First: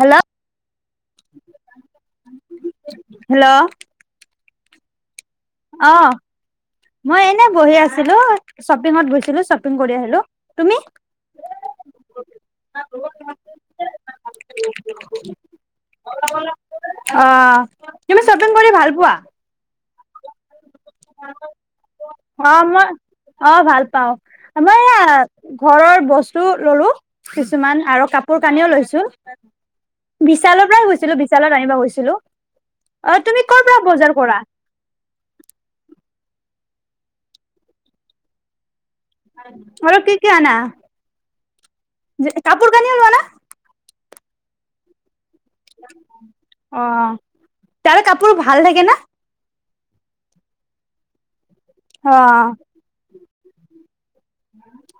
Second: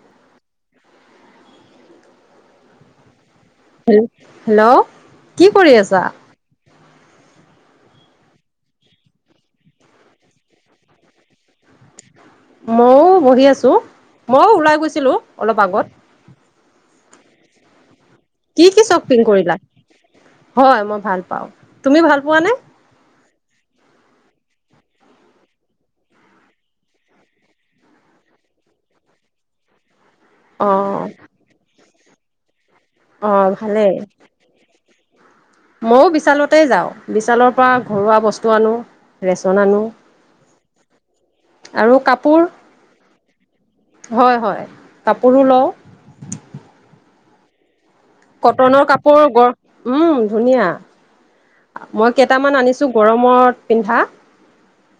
Hello hello hello কি কৰি অ আছা মই এনে বহি আছিলো শ্বপিঙত বৈছিলো শ্বপিং কৰি আহিলো তুমি মইও বহি আছো মইও ওলাই গৈছিলো অলপ আগত অ তুমি শ্বপিং কি কৰি কি ভাল পোৱা শ্বকিং কৰিলা হয় মই ভাল পাওঁ তুমি ভাল অ পোৱাানে মই অ ভাল পাও মই এয়া ঘৰৰ বস্তু ললো কিছুমান আৰু কাপোৰ কানিও লৈছো বিশালৰ পৰাই অঁ গৈছিলো বিশালত আনিবা গৈছিলো হেল্লো অ তুমি অঁ কৰ'ৰ পৰা ভালেই। বজাৰ কৰা ময় বিশালতে যাওঁ বিশালৰ পৰা ঘৰুৱা বস্তু আনো ৰেচন আনো আৰু কি ক ন কাপোৰ কনেলোৱা না হয় হয় ত অ তাৰে কাপোৰ ভাল থাকে কটনৰ না কাপোৰ গ উম, ধুনীয়া। অ মই কেইটামান আনিছো গৰম। ত পিন্ধা।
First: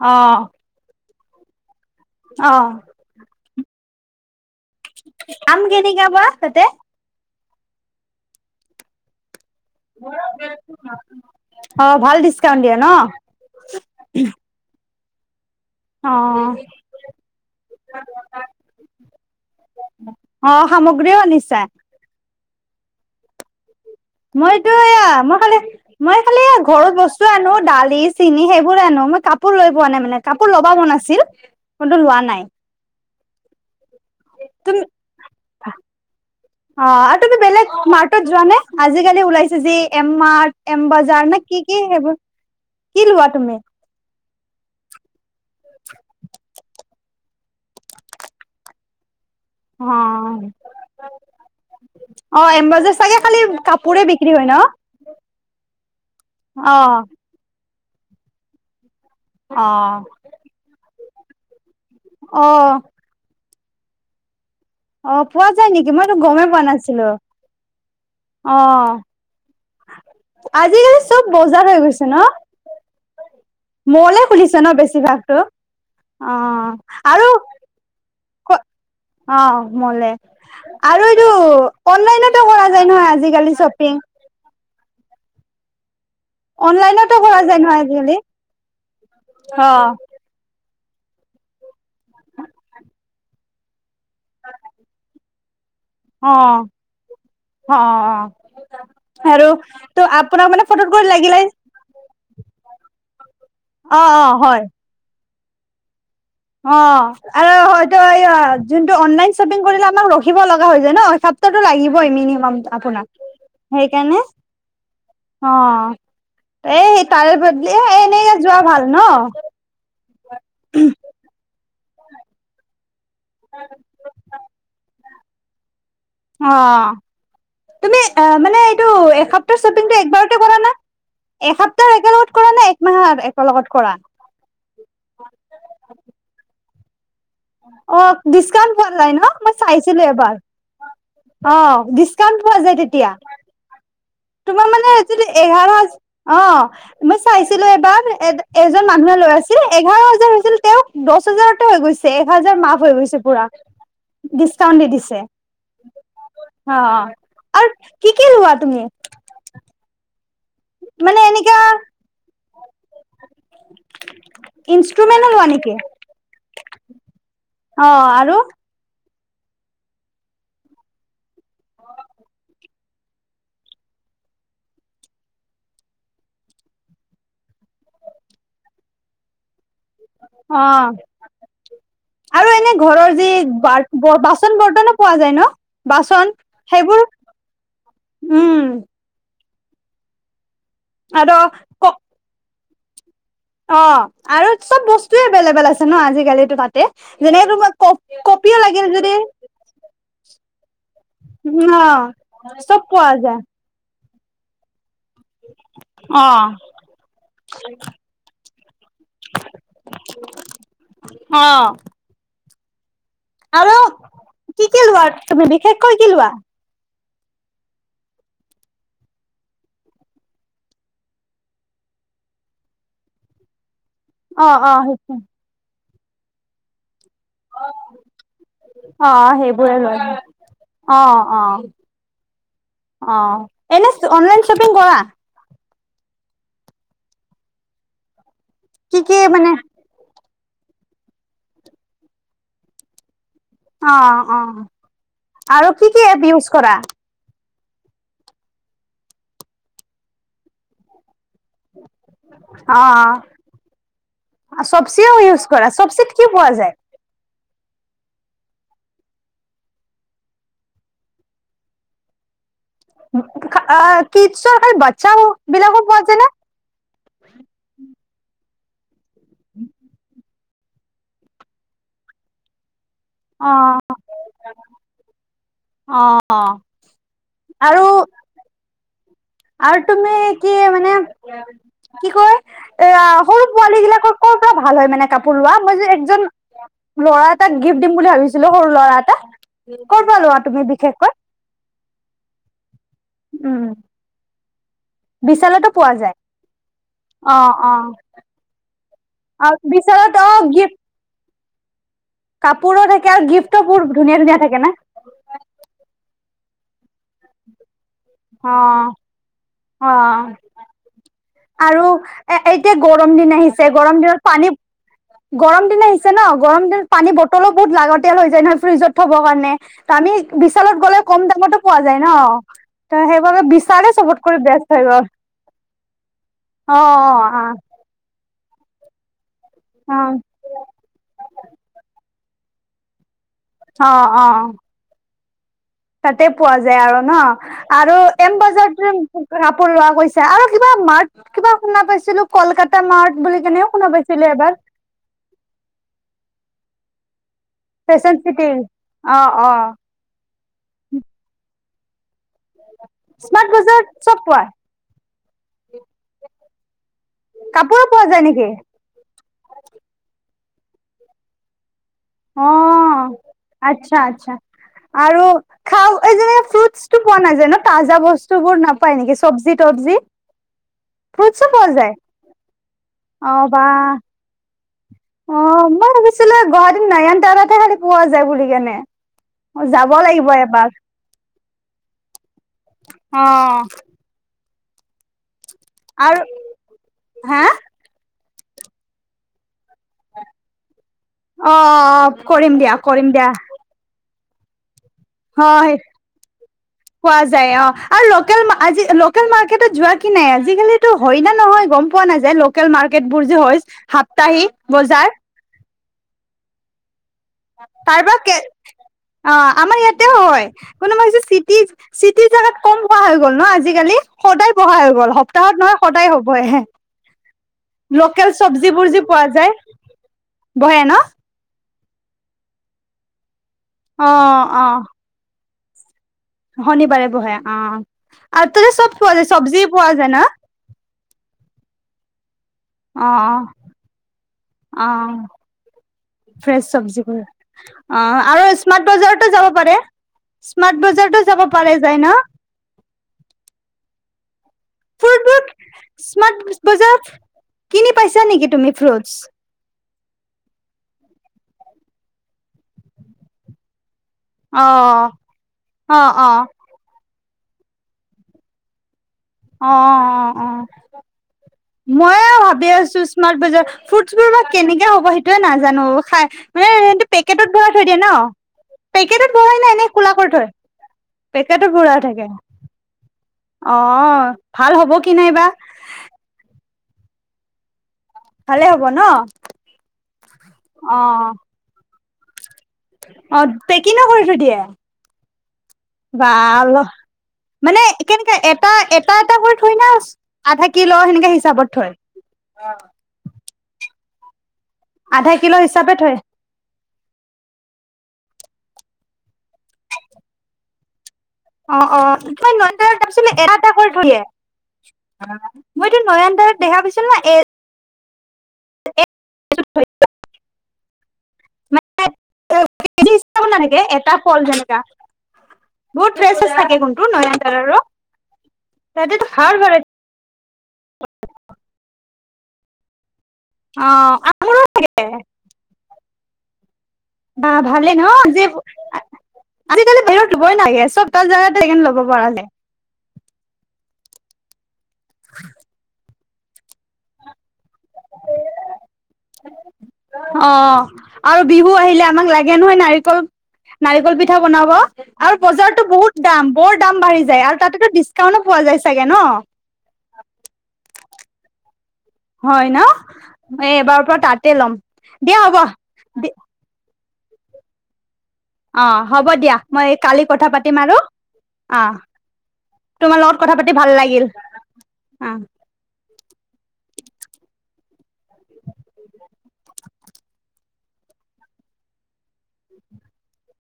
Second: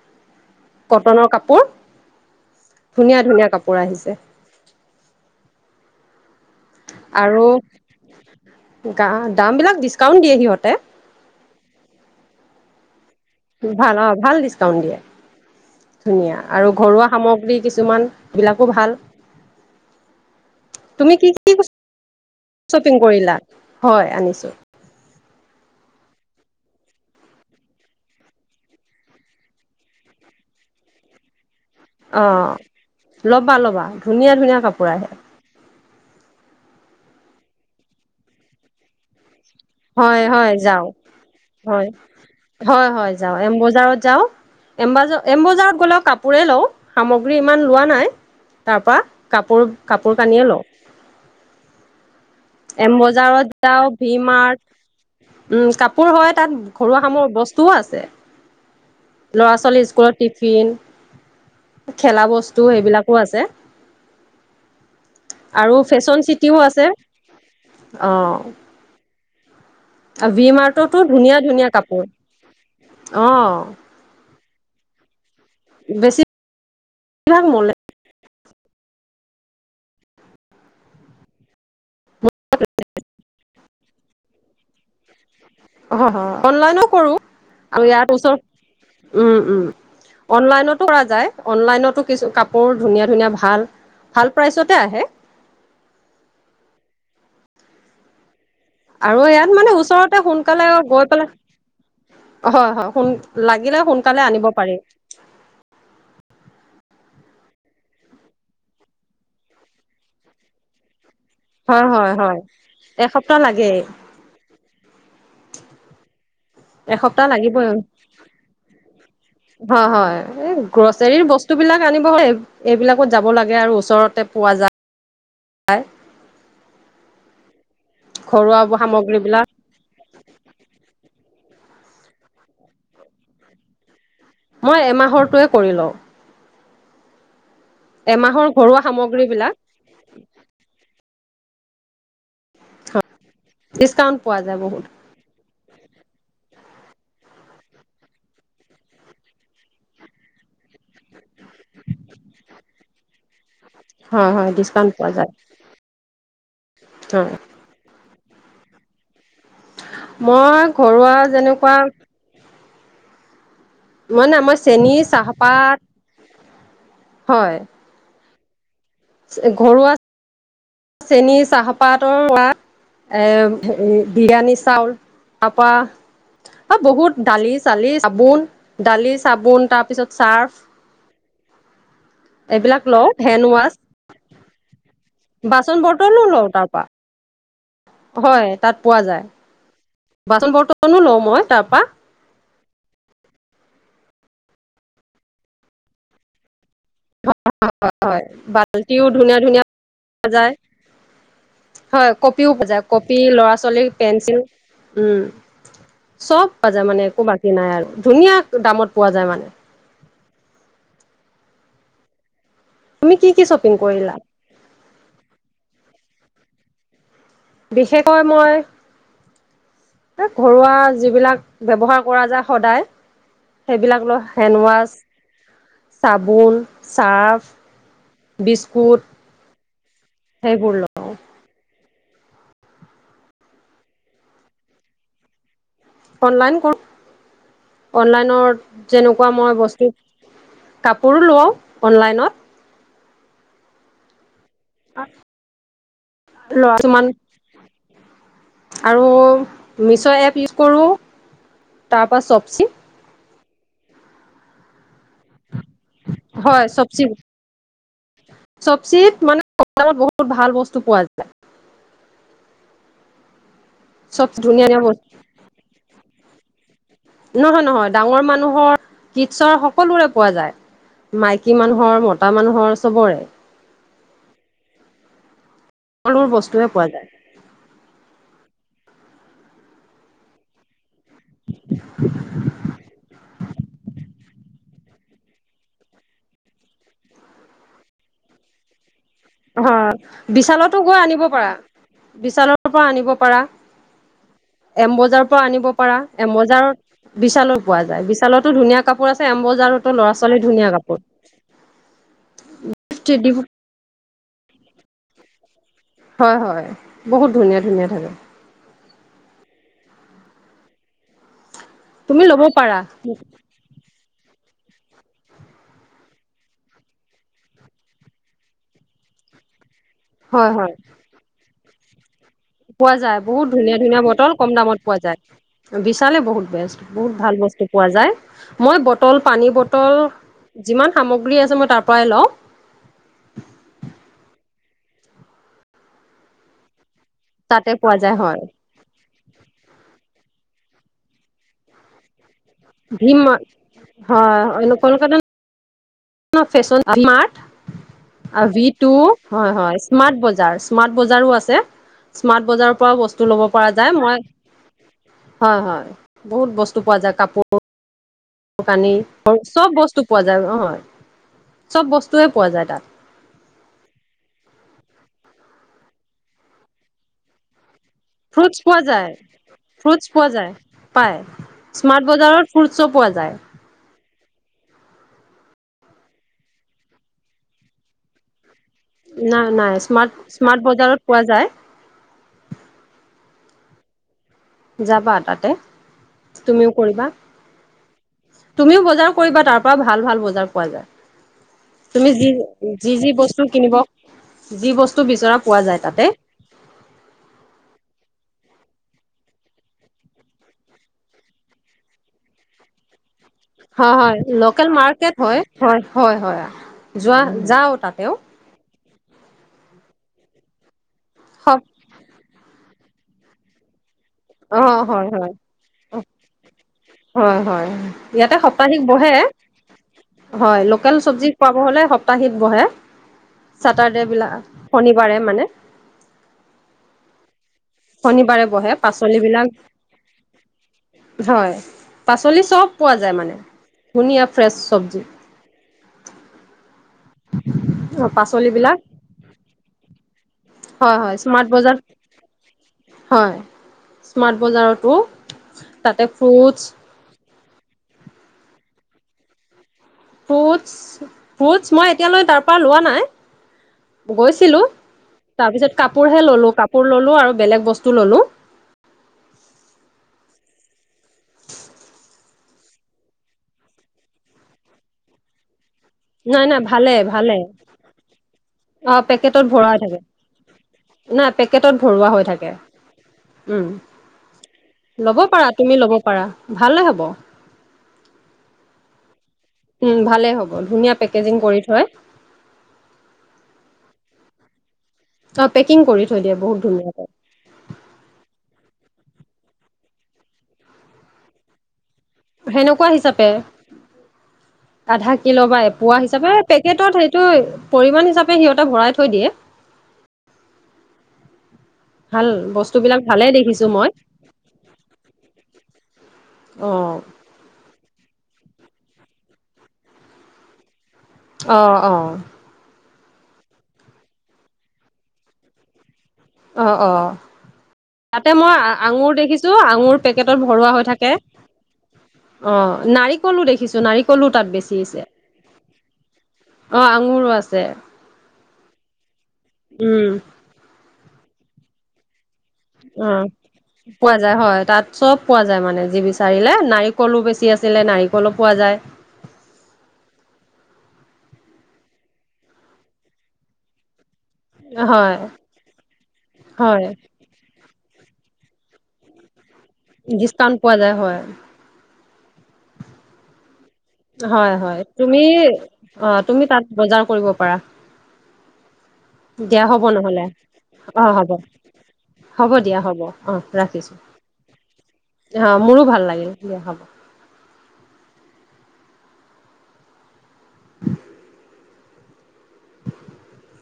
হ কটনৰ কাপোৰ। ধুনীয়া-ধুনীয়া কাপোৰ। পৰা আহিছে। আম কেনেকে বা তাতে আৰু গা দামবিলাক ডিচকাউণ্ট দিয়ে সিহঁতে। অ ভাল ডিচকাউন্ট দিয়ে। ন। ভাল অ ভাল ডিচকাউন্ট দিয়ে। ধুনীয়া অ আৰু ঘৰুৱা সামগ্ৰী কিছুমান বিলাকো ভাল অ তুমি সামগ্ৰীও কি-কি আনিছা কৈছ, শ্বপিং কৰিলা। হয় আনিছো মইতো এয়া মই খালি মই খালি ঘৰত বস্তু আনো দালি চিনি, সেইবোৰৰে আনো মই কাপোৰ লৈ পোৱা নাই মানে কাপোৰ লবা মন আছিল। কিন্তু লোৱা নাই। ল'বা-ল'বা। ধুনীয়া-ধুনীয়া তুমি কাপোৰ আহে। অ আৰু তুমি বেলেগ মাৰ্টত যোৱা নে আজিকালি ওলাইছ যে এম হয় হয় মাৰ্ত, এম যাওঁ বজাৰ নে কি-কি হয় সেইবোৰ হয় কি হয় লোৱা যাওঁ এম তুমি? বজাৰত যাওঁ এম বাজাৰত, এমবজাৰত গ'লেও কাপোৰে লওঁ সামগ্ৰী ইমান লোৱা নাই তাৰ পৰা অ কাপোৰ-কাপোৰ কানিয়ে লওঁ। অ এম বজাৰ চাগে খালি বজাৰত যাও, কাপোৰে ভি বিক্ৰী হয় ন মাৰ্ট, উম' কাপোৰ হয় তাত অ ঘৰুৱা সামহ বস্তু। টো আছে। ল'ৰা অ ছোৱালীৰ স্কুলৰ টিফিন। খেলা অ বস্তু সেইবিলাকো আছে। অ পোৱা যায় নেকি মইতো গমেই পোৱা নাছিলো। অহ, অ আজিকালি চব ধুনীয়া বজাৰ ধুনীয়া হৈ কাপোৰ গৈছে ন অ মলে খুলিছে ন বেছিভাগতো বেছিভাগ অ' আৰু। মলে অ' মলে আৰু এইটো অনলাইনতো কৰা যায় নহয় আজিকালি শ্বপিং।। [unintelligible] হয় অনলাইনো কৰো অনলাইনতো কৰা যায় নহয় আমি ইয়াত আজিকালি ওচৰ উ'ম উ'ম অ অনলাইনত অনলাইনতো কিছু কাপোৰ ধুনীয়া ধুনীয়া ভাল, ভাল প্ৰাইচতে আহে। অ' অ' অ' ইয়াত আৰু মানে ত ওচৰতে আপোনাক সোনকালে মানে ফটোত গৈ কৰি পেলাই লাগিলে। হয়, হয় সোন লাগিলে অ সোনকালে অ আনিব হয় পাৰি। অ' আৰু হয়তো এই হয় লাগিবই হয় হয় মিনিমাম আপোনাক এসপ্তাহ লাগেই সেইকাৰণে অ' এ! এসপ্তাহ তাৰে বদলি লাগিবই এনেকে যোৱা ভাল ন। এ! গ্ৰচৰীৰ বস্তু বিলাক আনিব এইবিলাক ত যাব লাগে আৰু ওচৰতে পোৱা যায়। হয়। অ' তুমি ঘৰুৱা মানে এইটো সামগ্ৰীবিলাক এসপ্তৰ শ্বপিংটো একবাৰতে কৰা না এসপ্তাহ একেলগত কৰা না একমাহৰ একেলগত কৰা। মই এমাহৰটোৱে কৰি লওঁ। অ এমাহৰ ডিচকাউণ্ট ঘৰুৱা পোৱা যাই ন সামগ্ৰীবিলাক মই চাইছিলো এবাৰ। অ' ডিচকাউণ্ট পোৱা যায় তেতিয়া ডিকাউণ্ট পোৱা যায় তোমাৰ বহুত। মানে যদি এঘাৰ হাজাৰ অ' মই চাইছিলো এবাৰ এজন মানুহে ল আছিল এঘাৰ হাজাৰ হৈছিল তেওঁক দচ দহাজাৰ হৈ গৈছে এ হাজাৰ মাফ হৈ গৈছে পুৰা হয় হয় ডিচকাউন্ট দি ডিছকাউণ্ট পোৱা দিছে যায় অ' হয় আৰু কি কি লোৱা তুমি মই ঘৰুৱা মানে এনেকা যেনেকুৱা মই নাই চেনী ইনষ্ট্ৰুমেন্ট লোৱা নেকি চাহপাত অ 'আৰু ঘৰুয়া - চেনী চাহপাতৰ পৰা এ হে বিৰিয়ানী চাউল তাৰ পৰা বহুত দালি -চালি চাবোন দালি চাবোন তাৰ অ' আৰু এনে এইবিলাক লওঁ ঘৰৰ যি হেণ্ড ৱাছ বাচন বৰ্তনো পোৱা যায়। বৰ্তনো বাচন লওঁ তাৰ পৰা সেইবোৰ হয় উম তাত পোৱা যায় [unintelligible] বাচন বৰ্ত- হেল কো অ আৰু চব বস্তুে এভেইলেবল আছে ন আজিকালিো তাতে যেনে তোমাৰ ক হয় কপিও লাগিল বাল্টিও যদি [inaudible] ধুনীয়া ধুনীয়া পোৱা যায় অ হয় কপিও চব পজায় পোৱা কপি যায় ল'ৰা ছোৱালীৰ পেন্ঞ্চিল উম অ চব পোৱা যায় মানে একো বাকী নাই আৰু ধুনীয়া দামত পোৱা যায় মানে [inaudible] অ তুমি কি কি শ্বপিং আৰু কৰিলা কি কি লোৱা তুমি বিশেষকৈ কি লোৱা বিশেষকৈ মই ঘৰুৱা যিবিলাক ব্য্ৱহাৰ কৰা যায় সদায় সেইবিলাক লৈ অ অ সেই হেণ্ডৱাছ চাবন অ সেইবোৰে লয় সেইবোৰ অ লওঁ অ অ এনে অনলাইন চপিং কৰা অনলাইন কৰো অনলাইনৰ কি কি যেনেকুৱা মানে মই বস্তু কাপোৰো লওঁ অনলাইনত অ অ আৰু কি কি এপ ইউজ লৰা কৰা কিছুমান আৰু মিছ' এপ ইউজ কৰোঁ তাৰপৰা চবচি অ আছব চবিও ইউজ কৰা চবচিত কি পোৱা হয় যায় চবচি চবচিত মানেত বহুত ভাল বস্তু পোৱা যায় উ চব কিটচন ধুনীয়া খাল ধুনীয়া বস্তু বাচ্ছাও বিলাকো পোৱা যায় ন কিীটছৰ সকলোৰে পোৱা যায় মাইকী মানুহৰ মতা মানুহৰ চবৰে অ অ সৰু মোৰ বস্তুৱে পোৱা যায় আৰু আৰু তুমি কি মানে কি কয় এ সৰু পোৱালী বিিলাকৰ ক'ৰ পৰা ভাল হয় মানে কাপোৰ লোৱা মই যে এজন ল'ৰা এাক গিফ্ট দিম বুলি ভাবিছিলো সৰু ল'ৰা এটা অ ক'ৰ পৰা লোৱা তুমি বিশালতো গৈ বিশেষকৈ আনিব পাৰা বিশালৰ পৰা আনিব পাৰা। উম এমবজাৰৰ পৰা আনিব বিশালতো পোৱা পাৰা যায় এমবজাৰত অ বিশালৰ অ পোৱা যায় বিশালতো ধুনীয়া কাপোৰ আছে অ এমবজাৰতো বিশালত ল'ৰা অ ছোৱালীৰ ধুনীয়া গিফ্ট কাপোৰ। কাপোৰো থাকে আৰু গিফ্টো বোৰ ধুনীয়া ধুনীয়া থাকে না। হয় -হয় বহুত ধুনীয়া ধুনীয়া থাকে অ' অ' আৰু তুমি এ ল'ব এতিয়া পাৰা গৰম দিন আহিছে গৰম দিনত। পানী গৰম দিনে আহিছে ন গৰম দিনত পানী বটলো বহুত লাগতিয়াল হৈ যায় নহয় ফ্ৰিজত থ'ব কাৰণে। আমি হয় হয় বিশালত গ'লে কম দামতো। পোৱা যায় ন' পোৱা ত যায় সেইবাবে বহুত ধুনীয়া বিচাৰে ধুনীয়া চবত বটল কৰি কম বেষ্ট দামত হৈ পোৱা গ'ল যায় বিচালে বহুত। বে অ বহুত ভাল অ বস্তু পোৱা যায়। মই বটল পানী বটল অ যিমান সামগ্ৰী আছে মই তাৰ পৰাই লওঁ। অ- অ তাতে পোৱা যায় আৰু। ন তাতে পোৱা আৰু যায় এম হয় বজাৰ। কাপোৰ ৰোৱা কৈছে আৰু কিবা মাৰ কিবা শুনা পাইছিলো। কলকাতা ভীম মাৰ্ট বুলি হয় কেনেও কোনা কৈছিলে এবাৰ। ফেন মাৰ্ত ফেশ্বন চিটি ভিটো অ অ হয় হয় স্মাৰ্ট বজাৰ স্মাৰ্ট বজাৰো আছে। স্মাৰ্ট বজাৰৰ পৰাও বস্তু ল'ব স্মাৰ্ট পৰা বজাৰত যায় মই চব পোৱা হয় হয় বহুত বস্তু পোৱা যায় কাপোৰ। কাপোৰো পোৱা যায় নেকি? কাপোৰ কানি সব চব বস্তু পোৱা যায়। বজাৰ ন' অ আচ্ছা -আচ্ছা আৰু খাও এই যে ফ্ৰুটচ টো পোৱা নাই যে ন। তাজা বস্তু বোৰ ফ্ৰুটছ পোৱা নাপায় যায় নেকি চব্জি তবজি ফ্ৰুটছ পোৱা যায় পায়। ফ্ৰুটছো পোৱা যায় স্মাৰ্ট বজাৰত ফ্ৰুটছো পোৱা অ যায় 'বা অ' মই ভাবিছিলো গুৱাহাটীত নাৰন াৱালাে খালি পোৱা যায় বুলি কেনে নাই নাই যাব স্মাৰ্ট লাগিব স্মাৰ্ট এবাৰ বজাৰত পোৱা যায়। অ' যাবা তাতে। আৰু তুমিও কৰিবা হা। তুমিও বজাৰ কৰিবা তাৰ পৰা ভাল-ভাল বজাৰ পোৱা যায়। অ তুমি যি কৰিম দিয়া যি যি কৰিম দিয়া। বস্তু কিনিব যি বস্তু, বিচৰা পোৱা হয়। যায় তাতে পোৱা যায় অ' আৰু লোকেল মা আজি লোকেল মাৰ্কেটত যোৱা কি নাই আজিকালিতো হয় ন নহয় গম পোৱা নাযায় লোকেল মাৰ্কেট। বোৰ যে হৈ সাপ্তাহি বজাৰ। হয়-হয়-হয়। যোৱা যাও তাতেও। কাৰোবাৰ কে অ' আমাৰ ইয়াতেও হয়। কোনো বা সব চিটি-চিটিৰ জাগাত কম কোৱা হৈ গ'ল ন আজিকালি। সদায় বহা অ' হৈ গ'ল সপ্তাহত নহয় সদায় হ'বই হয়-হয়-হয়-হয় লোকেল ইয়াতে সপ্তাহিক চব্জিবোৰ যি বহে পোৱা যায় হয় বহে ন লোকেল চবজি পাব হলে। সপ্তাহীত বহে। চেটাৰডে অ বিলাক অ শনিবাৰে মানে। শনিবাৰে বহে। অ শনিবাৰে আৰু তাতে বহে চব পোৱা যায় পাচলিবলাক চব্জি পোৱা যায় ন হয়। পাচলি চব পোৱা যায় মানে ধুনীয়া ফ্ৰেছ অ-অ-অ চব্জি ফ্ৰেছ চবজিবোৰ অ' আৰু পাচলিবিলাক স্মাৰ্ট বজাৰতো যাব পাৰে। স্মাৰ্ট হয় হয় বজাৰতটো যাব স্মাৰ্ট পা বজাৰ যায় না। হয় স্মাৰট। বজাৰতো ফ্ৰুটবোৰ তাতে স্মাৰ্ট ফ্ৰুটছ, বজাৰত কিনি পাইছা নেকি তুমি ফ্ৰুটছ। ফুটচ-ফ্ৰুটছ মই এতিয়ালৈ তাৰ পৰা লোৱা নাই। গৈছিলো অ তাৰ পিছত অ কাপোৰহে অ ললো কাপোৰ ললো আৰু। বেলেক বস্তু ললোঁ। অ-অ-অ মই ভাবি আছো স্মাৰ্ বজাৰ ফ্ৰুটছবোৰ বা কেনেকে হ'ব সেইটোয়ে নাজ নাজানো খাই নাই নাই ভালে মানে ভালে পেকেটত ভৰা থৈ দিয়ে ন পেকেটত ভৰাই নাই এনে খোলা কৰি থৈ, নাই পেকেটত ভৰা ভৰোৱা হৈ থাকে। উম অ' ভাল হ'ব কি ল'ব নাইবা। পাৰা তুমি ল'ব পাৰা ভালে হ'ব। ভালে হব ন। উম, ভালে হ'ব ধুনীয়া অ পেকেজিং কৰি থয়। অ' পেকিংন কৰি থৈ দিয়ে। তাত ভাল ল, মানে কেনেকা এপ এটা এটা এটা কৰি থৈ না আধা কিল, সেনেকে হিচাপত থয়। সেনেকুৱা হিচাপে আধা কিলো বা পোৱা হিচাপে পেকেটত সেটো পৰিমাণ হিচাপে সিহঁতে ভৰাই থৈ দিয়ে অ অ ভাল ত বস্তুবিলাক ভালে তাৰপিছ এৰা দেখিছো এটা মই কৰি থৈ দিয়ে। টো নয়ন দাৰত অ দেখা পাইছো ন এই [unintelligible] আহ আহ। [unintelligible] এটা ফল যেনেকা। বহুত ফ্ৰেছ ফ্ৰেছ অঁ থাকে কোনটো অঁ নয়নতাৰাৰো তাতে মই আঙুৰ তাতেতো ভাল দেখিছোঁ ভেৰাইটি আঙুৰ পেকেটত ভৰোৱা হৈ থাকে। অহ নাৰিক কলো দেখিছো অ নাৰিকলো তাত আমৰো বেছিছে। বাহ ভালে নহ যে। আজিকালি উম বেৰত [unintelligible] নাগে চব। [unintelligible] অহ পোৱা যায় হয় তাত। চব পোৱা যায় মানে যি বিছা চাৰিলে নাৰিকলো বেছি আছে। ছিলে নাৰিকলো পোৱা যায়। অ আৰু বিহু আহিলে আমাক লাগে নহয় নাৰিকল নাৰিকল পি পিঠা বনাব হয় আৰু বজাৰতো বহুত দাম বৰ হয় দাম বাঢ়ি যায় আৰু তাততো ডিচকাউণ্টো পোৱা যায় চাগে ন? ডিছকাউণ্ট পোৱা যায় হয়। হয় ন? এ এইবাৰৰ পৰা তাতে হয় ল'ম হয় তুমি দিয়া হ'ব অ তুমি তাত বজাৰ। কৰিব পাৰা। অ হ'ব দিয়া হ'ব মই কালি নহলে কথা পাতিম আৰু অ হ'ব অ হ'ব দিয়া হ'ব তোমাৰ অ লগত কথা পাতি ভাল ৰাখিছো লাগিল। অ'। আহ মোৰো ভাল লাগিল দিয়া হ'ব। [unintelligible] [unintelligible]